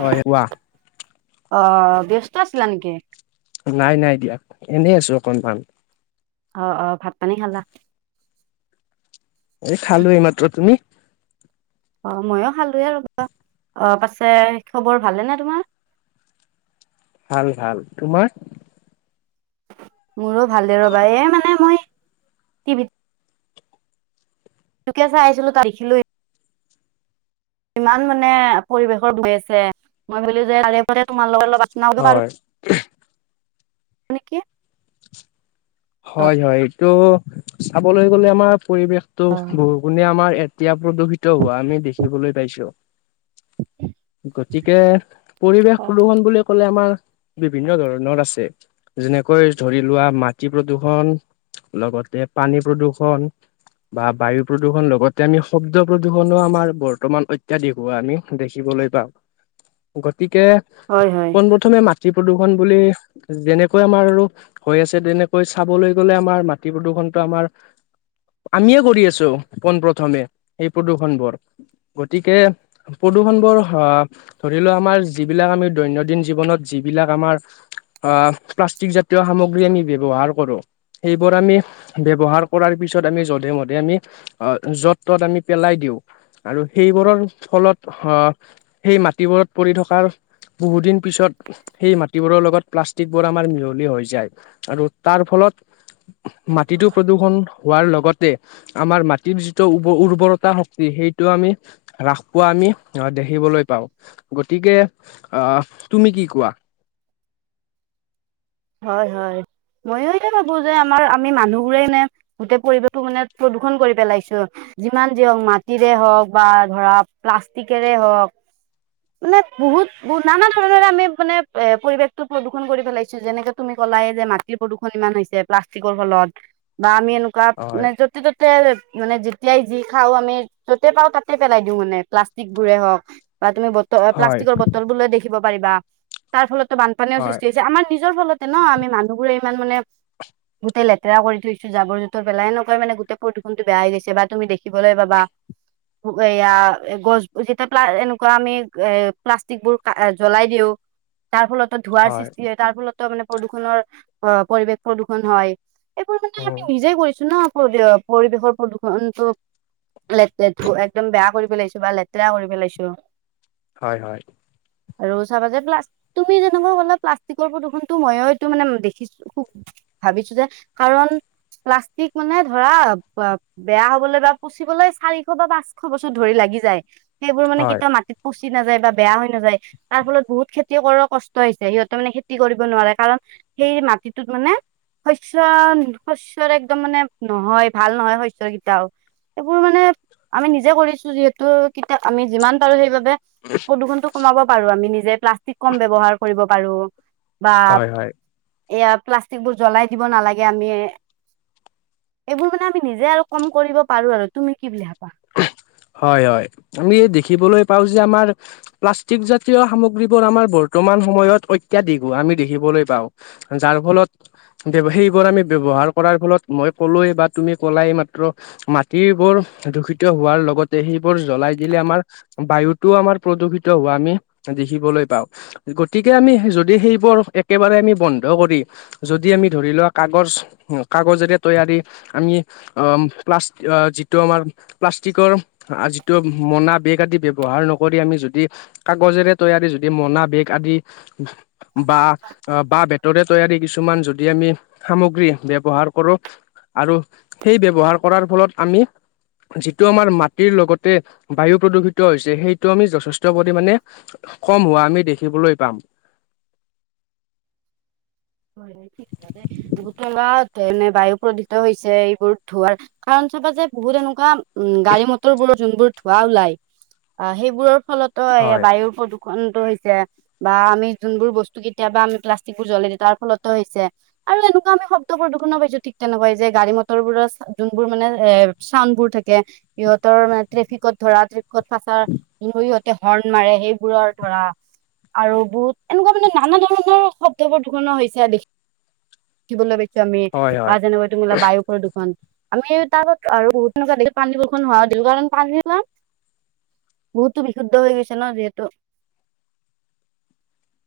হয়ৱ অ ব্যস্ত আছিলা নেকি নাই নাই দিয়া এনেই আছো অকনমান অ অ ভাত পানী খালা এই খালো এই মাত্ৰ তুমি অ ময়ো খালোে আৰু অ পাছে খবৰ ভালে ন তোমাৰ [inaudible] ভাল ভাল তোমাৰ মোৰো ভালে ৰবা এই মানে মই টিভিত তোকে চাই আছিলো দেখিলোৱেই ইমান মানে পৰিৱেশৰ দইছে মই ভাবিলো যে তাৰে তোমাৰ লগৰ হয় নেকি অ হয় হয় এইটো চাবলৈ গলে আমাৰ পৰিৱেশতটো বহুগুণে আমাৰ এতিয়া প্ৰদূষিত হোৱা আমি দেখিবলৈ পাইছো গতিকে পৰিৱেশ অ' প্ৰদূষণ বুলি ক'লে আমাৰ বিভিন্ন ধৰণৰ আছে যেনেকৈ ধৰি লোৱা ম খ্তি প্ৰদূৰ্ষণ লগতে পানী প্ৰদূৰ্ষণ বা বায়ু প্ৰদূৰণ লগতে আমি শব্দ প্ৰদূষণৰ আমাৰ বৰ্তমান অত্যাধিক হোৱা আমি দেখিব বলৈ পাম গতিকে হয় হয় পোনপথমে মা প্ৰদূৰ্ষণ বুলি যেনেকৈ আমাৰ আৰু হৈ আছে তেনে কৈচাবলৈ গ'লে আমাৰ মাটি প্ৰদূৰণটো আমাৰ আমিয়ে কৰি আছো পোন প্ৰথমে সেই প্ৰদূৰ্ষন বোৰ গতিকে প্ৰদূষণ বোৰ ধৰি লোৱা আমাৰ যিবিলাক আমি দৈনন্দিন জীৱনত য এই বিলাক আমাৰ অ প্লাষ্টিক জাতীয় সামগ্ৰী [unintelligible] ব্যৱহাৰ কৰো সেইবোৰ আমি ব্যৱহাৰ কৰাৰ পিছত আমি যধে মধে আমি য'ত তত আমি পেলাই দিওঁ আৰু সেইবোৰৰ ফলত আহ সেই মাটিবোৰত পৰি থকাৰ বহু দিন পিছত সেই মাটিবোৰৰ লগত প্লাষ্টিকবোৰ আমাৰ মিহলি হৈ যায় আৰু তাৰ ফলত মাটিটো প্ৰদূষণ হোৱাৰ লগত আতে আমাৰ মাটিৰ যিটো উ উৰ্বৰতা শক্তি সেইটো আমি হ্ৰাস পোৱা আমি। দেখিবলৈ পাওঁ গতিকে আহ তুমি কি কোৱা? হয় হয়। ময়ো এতিয়া ভাবো যে আমাৰ আমি মানুহবোৰেই নে গোটেই পৰিৱেশো মানে প্ৰদূষণ কৰি পেলাইছো। যিমান যি হওক মাটিৰে হওক, বা ধৰা প্লাষ্টিকেৰে হওক, মানে বহুত ব নানা ধৰণৰে আমি মানে এ পৰিৱেশতটো প্ৰদূষণ কৰি পেলাইছো, যেনেকে তুমি কলাই যে মাটিৰ প্ৰদূষণ ইমান হৈছে প্লাষ্টিকৰ ফলত বা আমি হয় মানে যতে' ত'তে মানে যেতিয়াই যি খাও আমি য'তে পাওঁ তাতে পেলাই দিওঁ মানে প্লাষ্টিক বোৰে হওক। বা তুমি বটল হয় প্লাষ্টিকৰ বটল টু দেখিব পাৰিবা তাৰ ফলতো বানপানীও হয় সৃষ্টি হৈছে, আমাৰ নিৰ ফলতে ন আমি মানুহবোৰে ইমান মানে গোটৈ লেতেৰা কৰি থৈছো জাবৰ জোতৰ পেলাই একৈ মানে গোটে প্ৰদূষণৰ বেয়া হৈ গৈছে তু দেখি [unintelligible] পাবা। এয়া গছ যেতিয়া প্লাএনেকুৱা আমি এ প্লাষ্টিকবোৰ জ্বলাই দিওঁ। তাৰ ফলতো ধোঁৱাৰ সৃষ্টি হয় তাৰ ফলতো মানে প্ৰদূষণৰ অ পৰিৱেশ প্ৰদূষণ হয়। এইবোৰ মানে উম আমি নিজেই কৰিছো ন পৰিবেশৰ প্ৰদূষণতটো। লেতেৰাটো একদম বেয়া কৰি পেলাইছো বা লেতেৰা কৰি পেলাইছো। হয় হয়। আৰু চাবা যে পা তুমি যেকুৱাল প্লা। তিকৰ প্ৰদূষণটো মই এইটো মানে দেখিছো খুব ভাবিছো যে কাৰণ, প্লাষ্টিক মানে ধৰা অ বেয়া হবলৈ বা পুচিবলৈ চাৰিশ বা পাঁচশ বছৰ ধৰি লাগে। সেইবোৰ মানে হয় কেতিয়া মাটিত, পচি নাযায় বা বেয়া হৈ নাযায় তাৰ ফলত বহুত খেতি কৰ কষ্ট হৈছে সিহঁতে মানে খে। কৰিব নোৱাৰে কাৰণ সেই মাটিটোত মানে, শস্য শস্যয়ৰ একদম মানে নহয়। ভাল নহয় শস্য কেইটাও। এইবোৰ মানে আমি নিজে কৰিছো যিহেতু কেতিয়া আমি যিমান পাৰো সেইবাবে, প্ৰদূষনটো কমাব পাৰো আমি নিজে প্লাষ্টিক কম ব্যৱহাৰ কৰিব পাৰো। বা হয় হয়। এয়া প্লাষ্টিক বোৰ জ্বলাই দিব নালাগে, আমি এইবোৰ মানে আমি নিজে আৰু কম কৰিব পাৰো আৰু তুমি কি বুলি ভাবা। হয় হয় আমি দেখিবলৈ পাও যে আমাৰ প্লাষ্টিক জাতীয় সামগ্ৰীবোৰ আমাৰ বৰ্তমান। বৰ্তমান সময়ত অত্যাধিকো আমি দেখিবলৈ পাওঁ যাৰ ফলত সেইবোৰ আমি ব্যৱহাৰ কৰাৰ ফলত মই ক'লোৱৱ বা তুমি ক'লাই মাত্ৰ মাটিবোৰ সেইটো হোৱাৰ লগতে সেইবোৰ জ্বলাই দিলে আমাৰ বায়ুতটোও আমাৰ প্ৰদূষিত হোৱা আমি দেখিবলৈ গতিকে আমি যদি সেইবোৰ একেবাৰে আমি বন্ধ কৰি যদি আমি ধৰি লোৱা। কাগজ কাগজেৰে তৈয়াৰী আমি প্লাষ্ট যিটো আমাৰ প্লাষ্টিকৰ যিটো মনা বেগ আদি ব্যয়ৱহাৰ নকৰি আমি যদি কাগজেৰে তৈয়াৰ, - যদি মনা বেগ আদি। বা বা বেতৰে তৈয়াৰী কিছুমান যদি আমি সামগ্ৰী ব্যৱহাৰ কৰোঁ। আৰু সেই ব্যৱহাৰ কৰাৰ ফলত আমি, যিটো আমাৰ মাটিৰ লগতে বায়ু প্ৰদূষিত হৈছে সেইটো আমি যথেষ্ট পৰিমমানে, কম হোৱা আমি দেখিবলৈ পাম। [unintelligible] ভোটোৱা এনে বায়ু প্ৰদূিত হৈছে এইবোৰ ধোৱাৰ কাৰণ, চাবা যে বহুত এনেকুৱা উম গাড়ী মটৰ বোৰৰ যোনবোৰ ধোৱাা ওলাই আহ সেইবোৰৰ, ফলতো এইয়া হয় বায়ুৰ প্ৰদূষণ, হৈছে বা আমি যোনবোৰ বস্তু কেতিয়াবা আমি প্লাষ্টিকোৰ, জ্বলোই দি, অ লত হৈছে আৰু এনেকুৱা আমি শব্ প্ৰদূষণো পাইছো ঠিক তেনেকুৱাই যে গাড়ী মটৰ বোৰৰ যোনবোৰ মানে, এ চাউডবোৰ থাকে সিহঁতৰ মানে ট্ৰেফিকত ধৰা ট্ৰেফিকত ফাচ ইহতে হৰ্ণ মাৰে সেইবোৰৰ ধৰা আৰু বহুত এনেকুৱা মানে নানা ধৰণৰ শব্দবোৰ ধুলণনা হৈছে দেখিবলৈ পাইছো আমি হয় বা হয় যেনেকৈ তোমাৰ বায়ু প্ৰদূষণ আমি তাৰ আৰু তেনেকুৱা পানী বৰষুণ হুৱ দিওঁ কাৰণ পানী বহুতো বিশুদ্ধ হৈ গৈছে ন যিহেতু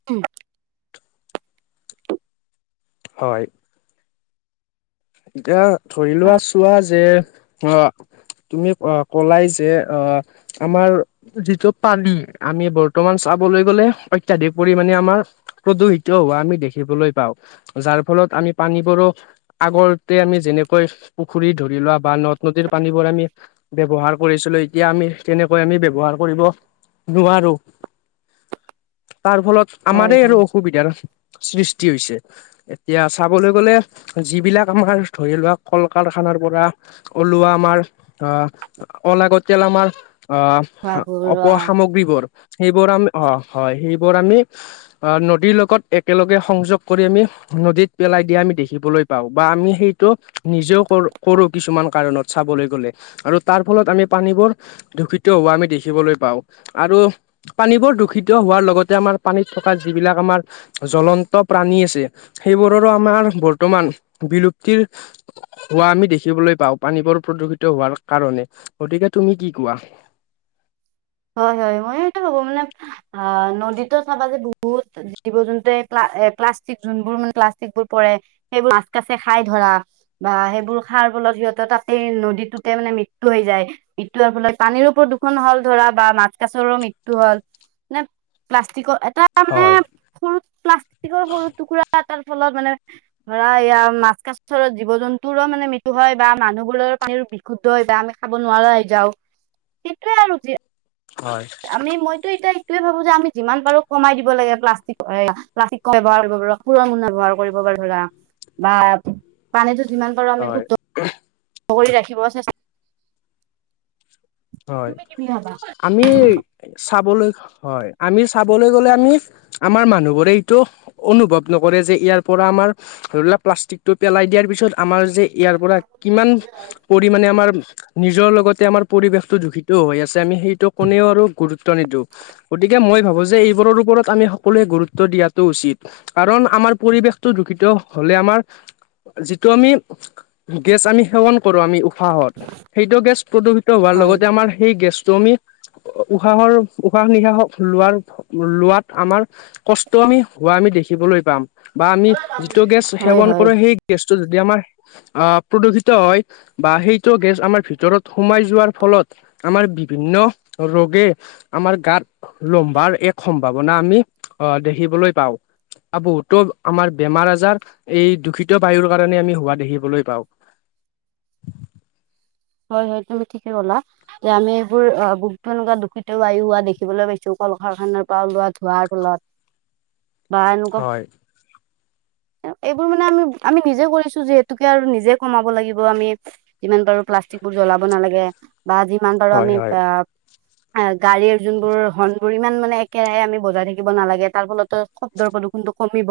উম হয় এতিয়া ধৰি লোৱা চোৱা যে অ। তুমি অ কলাই যে আহ আমাৰ। যিটো পানি আমি বৰ্তমান চাবলৈ গ'লে অত্যাধিক পৰিমণে আমাৰ প্ৰদূষিত হব- আমি দেখিবলৈ পাওঁ যাৰ ফলত আমি পানীবোৰো আগৰ আমি যেনেকৈ পুখুৰী ধৰি লোৱা বা নদ নদীৰ পানীবোৰ আমি ব্যৱহাৰ কৰিছিলো এতিয়া আমি তেনেকৈ আমি ব্যৱহাৰ কৰিব নোৱাৰো। তাৰ ফলত হয় আমাৰে আৰু হয় অসুবিধাৰ সৃষ্টি হৈছে এতিয়া চাবলৈ গলে যিবিলাক আমাৰ ধৰি লোৱা কল কাৰখানাৰ পৰা ওলোৱা আমাৰ অ অলাগতিয়াল। আমাৰ অ খোৱা অপ বোৱা সামগ্ৰীবোৰ সেইবোৰ আমি অ হয় সেইবোৰ আমি নদীৰ লগত একেলগে সংযোগ কৰি আমি নদীত পেলাই দিয়া আমি দেখিবলৈ পাওঁ। বা আমি সেইটো নিজেও কৰো কৰো কিছুমান কাৰণত চাবলৈ গ'লে আৰু তাৰ ফলত আমি পানী দূষিত হোৱা আমি দেখিবলৈ পাওঁ আৰু পানীবোৰ দূষিত, হোৱাৰ লগতে আমাৰ পানীত থকা যিবিলাক আমাৰ জ্বলন্ত প্ৰাণী আছে সেইবোৰৰো আমাৰ বৰ্তমান বিলুপ্তিৰ হোৱা আমি দেখিবলৈ পাওঁ পানীবোৰ প্ৰদূষিত হোৱাৰ কাৰণে গতিকে- তুমি কি কোৱা? [inaudible] হয় হয় মই সেইটো ভাবো মানে আ নদীতো চাবা যে বহুত জীৱ জন্তুৱে এ প্লাষ্টিক যোৰ মান প্লাক বোৰ প সেইবোৰ মাছ খাই ধৰা বা সেইবোৰ খ ফলত সিহঁত তাতেই নদীটোতে মানে মৃত্যু হৈ যায় মৃত্যু হোৱাৰ ফলত পানীৰোওদূষণ হ'ল ধৰা বা মাছ কাছৰ মৃত্যু হ'ল প্লাষ্টিক ধৰা মানে হয় সৰু প্লাষ্টিকৰ সৰু টুকুৰা তাৰ ফলত মানে ধৰা এৰা মাছ কছৰত জীৱ জন্তুৰো মানে মৃত্যু হয় বা মানুহবোৰৰে বিশুদ্ধ হয় বা আমি খাব নোৱাৰা হৈ যাও সেইটোয়ে আৰু হয় আমি মইতো এতিয়া সয়ে ভাবো যে আমি যিমান পাৰো কমাই দিব লাগে প্লাষ্টিক প্লাষ্টিক ব্যৱহাৰ কৰিব পাৰ পুৰনা ব্যৱহাৰ কৰিব ধৰা বা পানীটো যিমান পাৰো আমি হয় শুদ্ধ কৰি ৰাখিব চেষ্টা হয় তুমি কি বুলি ভাবা আমি চাবলৈ হয় আমি চাবলৈ গ'লে আমি আমাৰ মানুহবোৰে এইটো অনুভৱ নকৰে যে ইয়াৰ পৰা আমাৰ ধৰি লাৱা প্লাষ্টিক টো পেলাই দিয়াৰ পিছত আমাৰ যে ইয়াৰ পৰা কিমান পৰিমাণে আমাৰ নিজৰ লগতে আমাৰ পৰিৱেশ দূষিত হৈ আছে আমি সেইটো কোনেও আৰু গুৰুত্ব নিদিওঁ গতিকে মই ভাবো যে এইবোৰৰ ওপৰত আমি সকলোৱে গুৰুত্ব দিয়াটো উচিত কাৰণ আমাৰ পৰিৱেশটো দূষিত হলে আমাৰ যিটো আমি গেছ আমি সেৱন কৰো আমি সাঁহত সেইটো গেছ প্ৰদূষিত হোৱাৰ হয় লগত সেই গেছটো আমি উশাহৰ উশাহ নিশাহ লোৱাৰ লোৱাত আমাৰ কষ্ট আমি হোৱা আমি দেখিবলৈ পাম বা আমি যিটো গেছ হয় সেৱন হয় কৰো সেই গেছটো যদি আমাৰ আহ প্ৰদূষিত হয় বা সেইটো গেছ আমাৰ ভিতৰত সোমাই যোৱাৰ ফলত আমাৰ বিভিন্ন ৰোগে আমাৰ গাত লম্বাৰ এক সম্ভাৱনা আমি আহ দেখিবলৈ পাওঁ বহুতো আমাৰ বেমাৰ আজাৰ এই দূষিত বায়ুৰ কাৰণে আমি হোৱা দেখিবলৈ পাওঁ [unintelligible] হয় হয় তুমি ঠিকে কলা এ আমি এইবোৰ বুক এনেকুৱা দূষিত বায়ু হোৱা দেখিবলৈ পাইছো [unintelligible] পৰা ওলোৱা ধোঁৱাৰ ফলত বা এনেকুৱা হয় এইবোৰ মানে আমি আমি নিজে কৰিছো যিহেতুকে আৰু নিজে কমাব লাগিব আমি যিমান পাৰো প্লাষ্ট বোৰ জ্বলাব নালাগে বা যিমান পাৰো হয় আমি হয় অ গাড়ীৰ যোনবোৰ হৰ্ণবোৰ ইমান মানে একেৰাহে আমি বজাই থাকিব নালাগে তাৰ ফলত শব্ৰ প্ৰদূষণ কমিব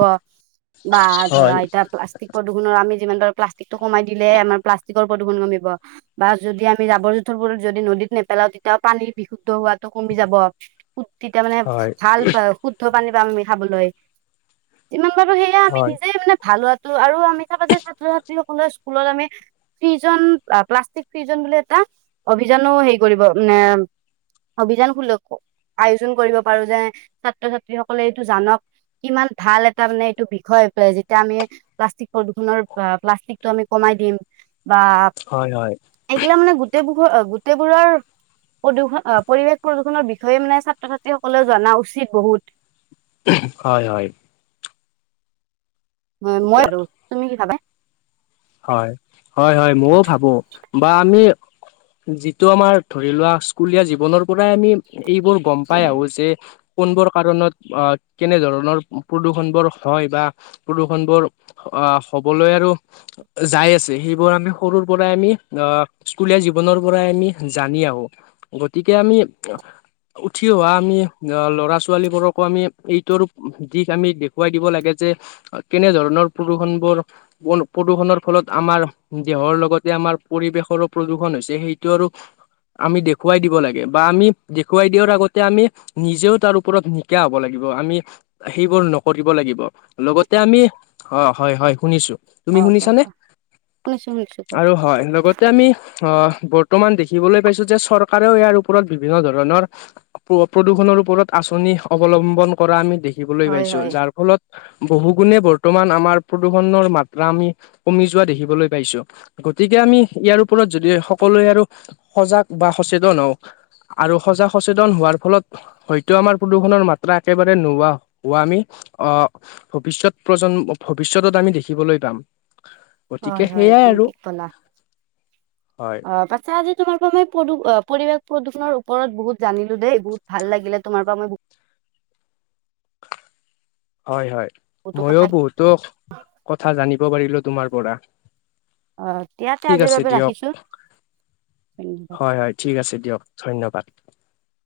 বা ধৰা হয় এতিয়া [unintelligible] যিমান পাৰো প্লাষ্টিকটো কমাই দিলে আমাৰ প্লাষ্টিকৰ প্ৰদূষণ কমিব বা যদি আমি জাবৰ জোঁথৰবোৰত যদি নদীত নেপেলাও তেতিয়া পানী বিশুদ্ধ হোৱাতটো কমি যাব তেতিয়া মানে হয় ভাল শুদ্ধ পানী পাম আমি খাবলৈ যিমান পাৰো সেয়া আমি হয় নিজে মানে ভাল হোৱা [unintelligible] ফিজন বুলে এটা অভিযানো হেৰি কৰিব মানে অভিযান সুলক্ষ আয়োজন কৰিব পাৰো যে ছাত্ৰ ছাত্ৰী সকলে এইটো জানক কিমান ভাল এটা মানে এইটো বিষয় যেতিয়া আমি প্লাষ্টিক প্ৰদূষণৰ প্লাষ্টিকটো আমি কমা দিম হয় হয় সেইগিলা মানে গোটেইবোৰৰ গোটেইবোৰৰ প্ৰদূষণ পৰিৱেশ প্ৰদূষণৰ বিষয়ে মানে ছাত্ৰ ছাত্ৰীসকলে জনা উচিত বহুত হয় হয় মইতো তুমি কি খাবা হয় হয় হয় মইও ভাবো বা আমি [unintelligible] যিটো আমাৰ ধৰি লোৱা স্কুলীয়া জীৱনৰ পৰাই আমি এইবোৰ গম পাই আহো যে কোনব কৰণত কেনেধৰণৰ প্ৰদূৰষণ বোৰ হয় বা প্ৰদূষণ বোৰ হ'বলৈ আৰু যাই আছে সেইবোৰ আমি সৰুৰ পৰাই আমি আহ স্কুলীয়া জীৱনৰ পৰাই আমি জানি আহো গতিকে আমি উঠি অহা আমি অ ল'ৰা ছোৱালীবোৰকো আমি এইটোৰ দিশ আমি দেখুৱাই দিব লাগে যে কেনেধৰণৰ প্ৰদূৰষণ বোৰ প্ৰদূষণৰ ফলত আমাৰ দেহৰ লগতে আমাৰ পৰিৱেশৰো প্ৰদূষন হৈছে সেইটো আৰু আমি দেখুৱাই দিব লাগে বা আমি দেখুৱাই দিয়াৰ আগতে আমি নিজেও তাৰ ওপৰত নিকা হব লাগিব আমি সেইবোৰ নকৰিব লাগিব লগতে আমি অ হয় হয় শুনিছো তুমি অ কোৱা শুনিছানে কোৱা শুনিছো শুনিছো কোৱা আৰু হয় লগতে আমি অ বৰ্তমান দেখিবলৈ পাইছো যে চৰকাৰেও ইয়াৰ ওপৰত বিভিন্ন ধৰণৰ প্ৰদূষণৰ ওপৰত আঁচনি অৱলম্বন কৰা আমি দেখ দেখিবলৈ হয় পাইছো হয় যাৰ ফলত বহু গুণে বৰ্তমান আমাৰ প্ৰদূষণৰ মাত্ৰা আমি কমি যোৱা দেখিবলৈ পাইছো গতিকে আমি ইয়াৰ ওপৰত যদি সকলোৱে আৰু সজাগ বা সচেতন হ ওঁ আৰু সজাগ সচেতন হোৱাৰ ফলত হয়তো আমাৰ প্ৰদূষণৰ মাত্ৰা একেবাৰে নোহোৱা হোৱা আমি আহ ভৱিষ্যত প্ৰজন্ম ভৱিষ্যতত আমি দেখিবলৈ পাম গতিকে হয় হয় সেইয়াই তুমি আৰু ঠিক কলা হয় অ পাছা আজি তোমাৰ পৰা মই প পৰিৱেশ প্ৰদূষৰ ওপৰত বহুত জানিলো দেই বহুত ভাল লাগিলে তোমাৰ পৰা মই হয় হয় বহুতো কথা ময়ো বহুতো কথা জানিব পাৰিলো তোমাৰ পৰা অ', ইয়াতে ঠিক আজিৰ আছে বাবে ৰাখিছোঁ। দিয়ক হয় হয় ঠিক আছে দিয়ক ধন্যবাদ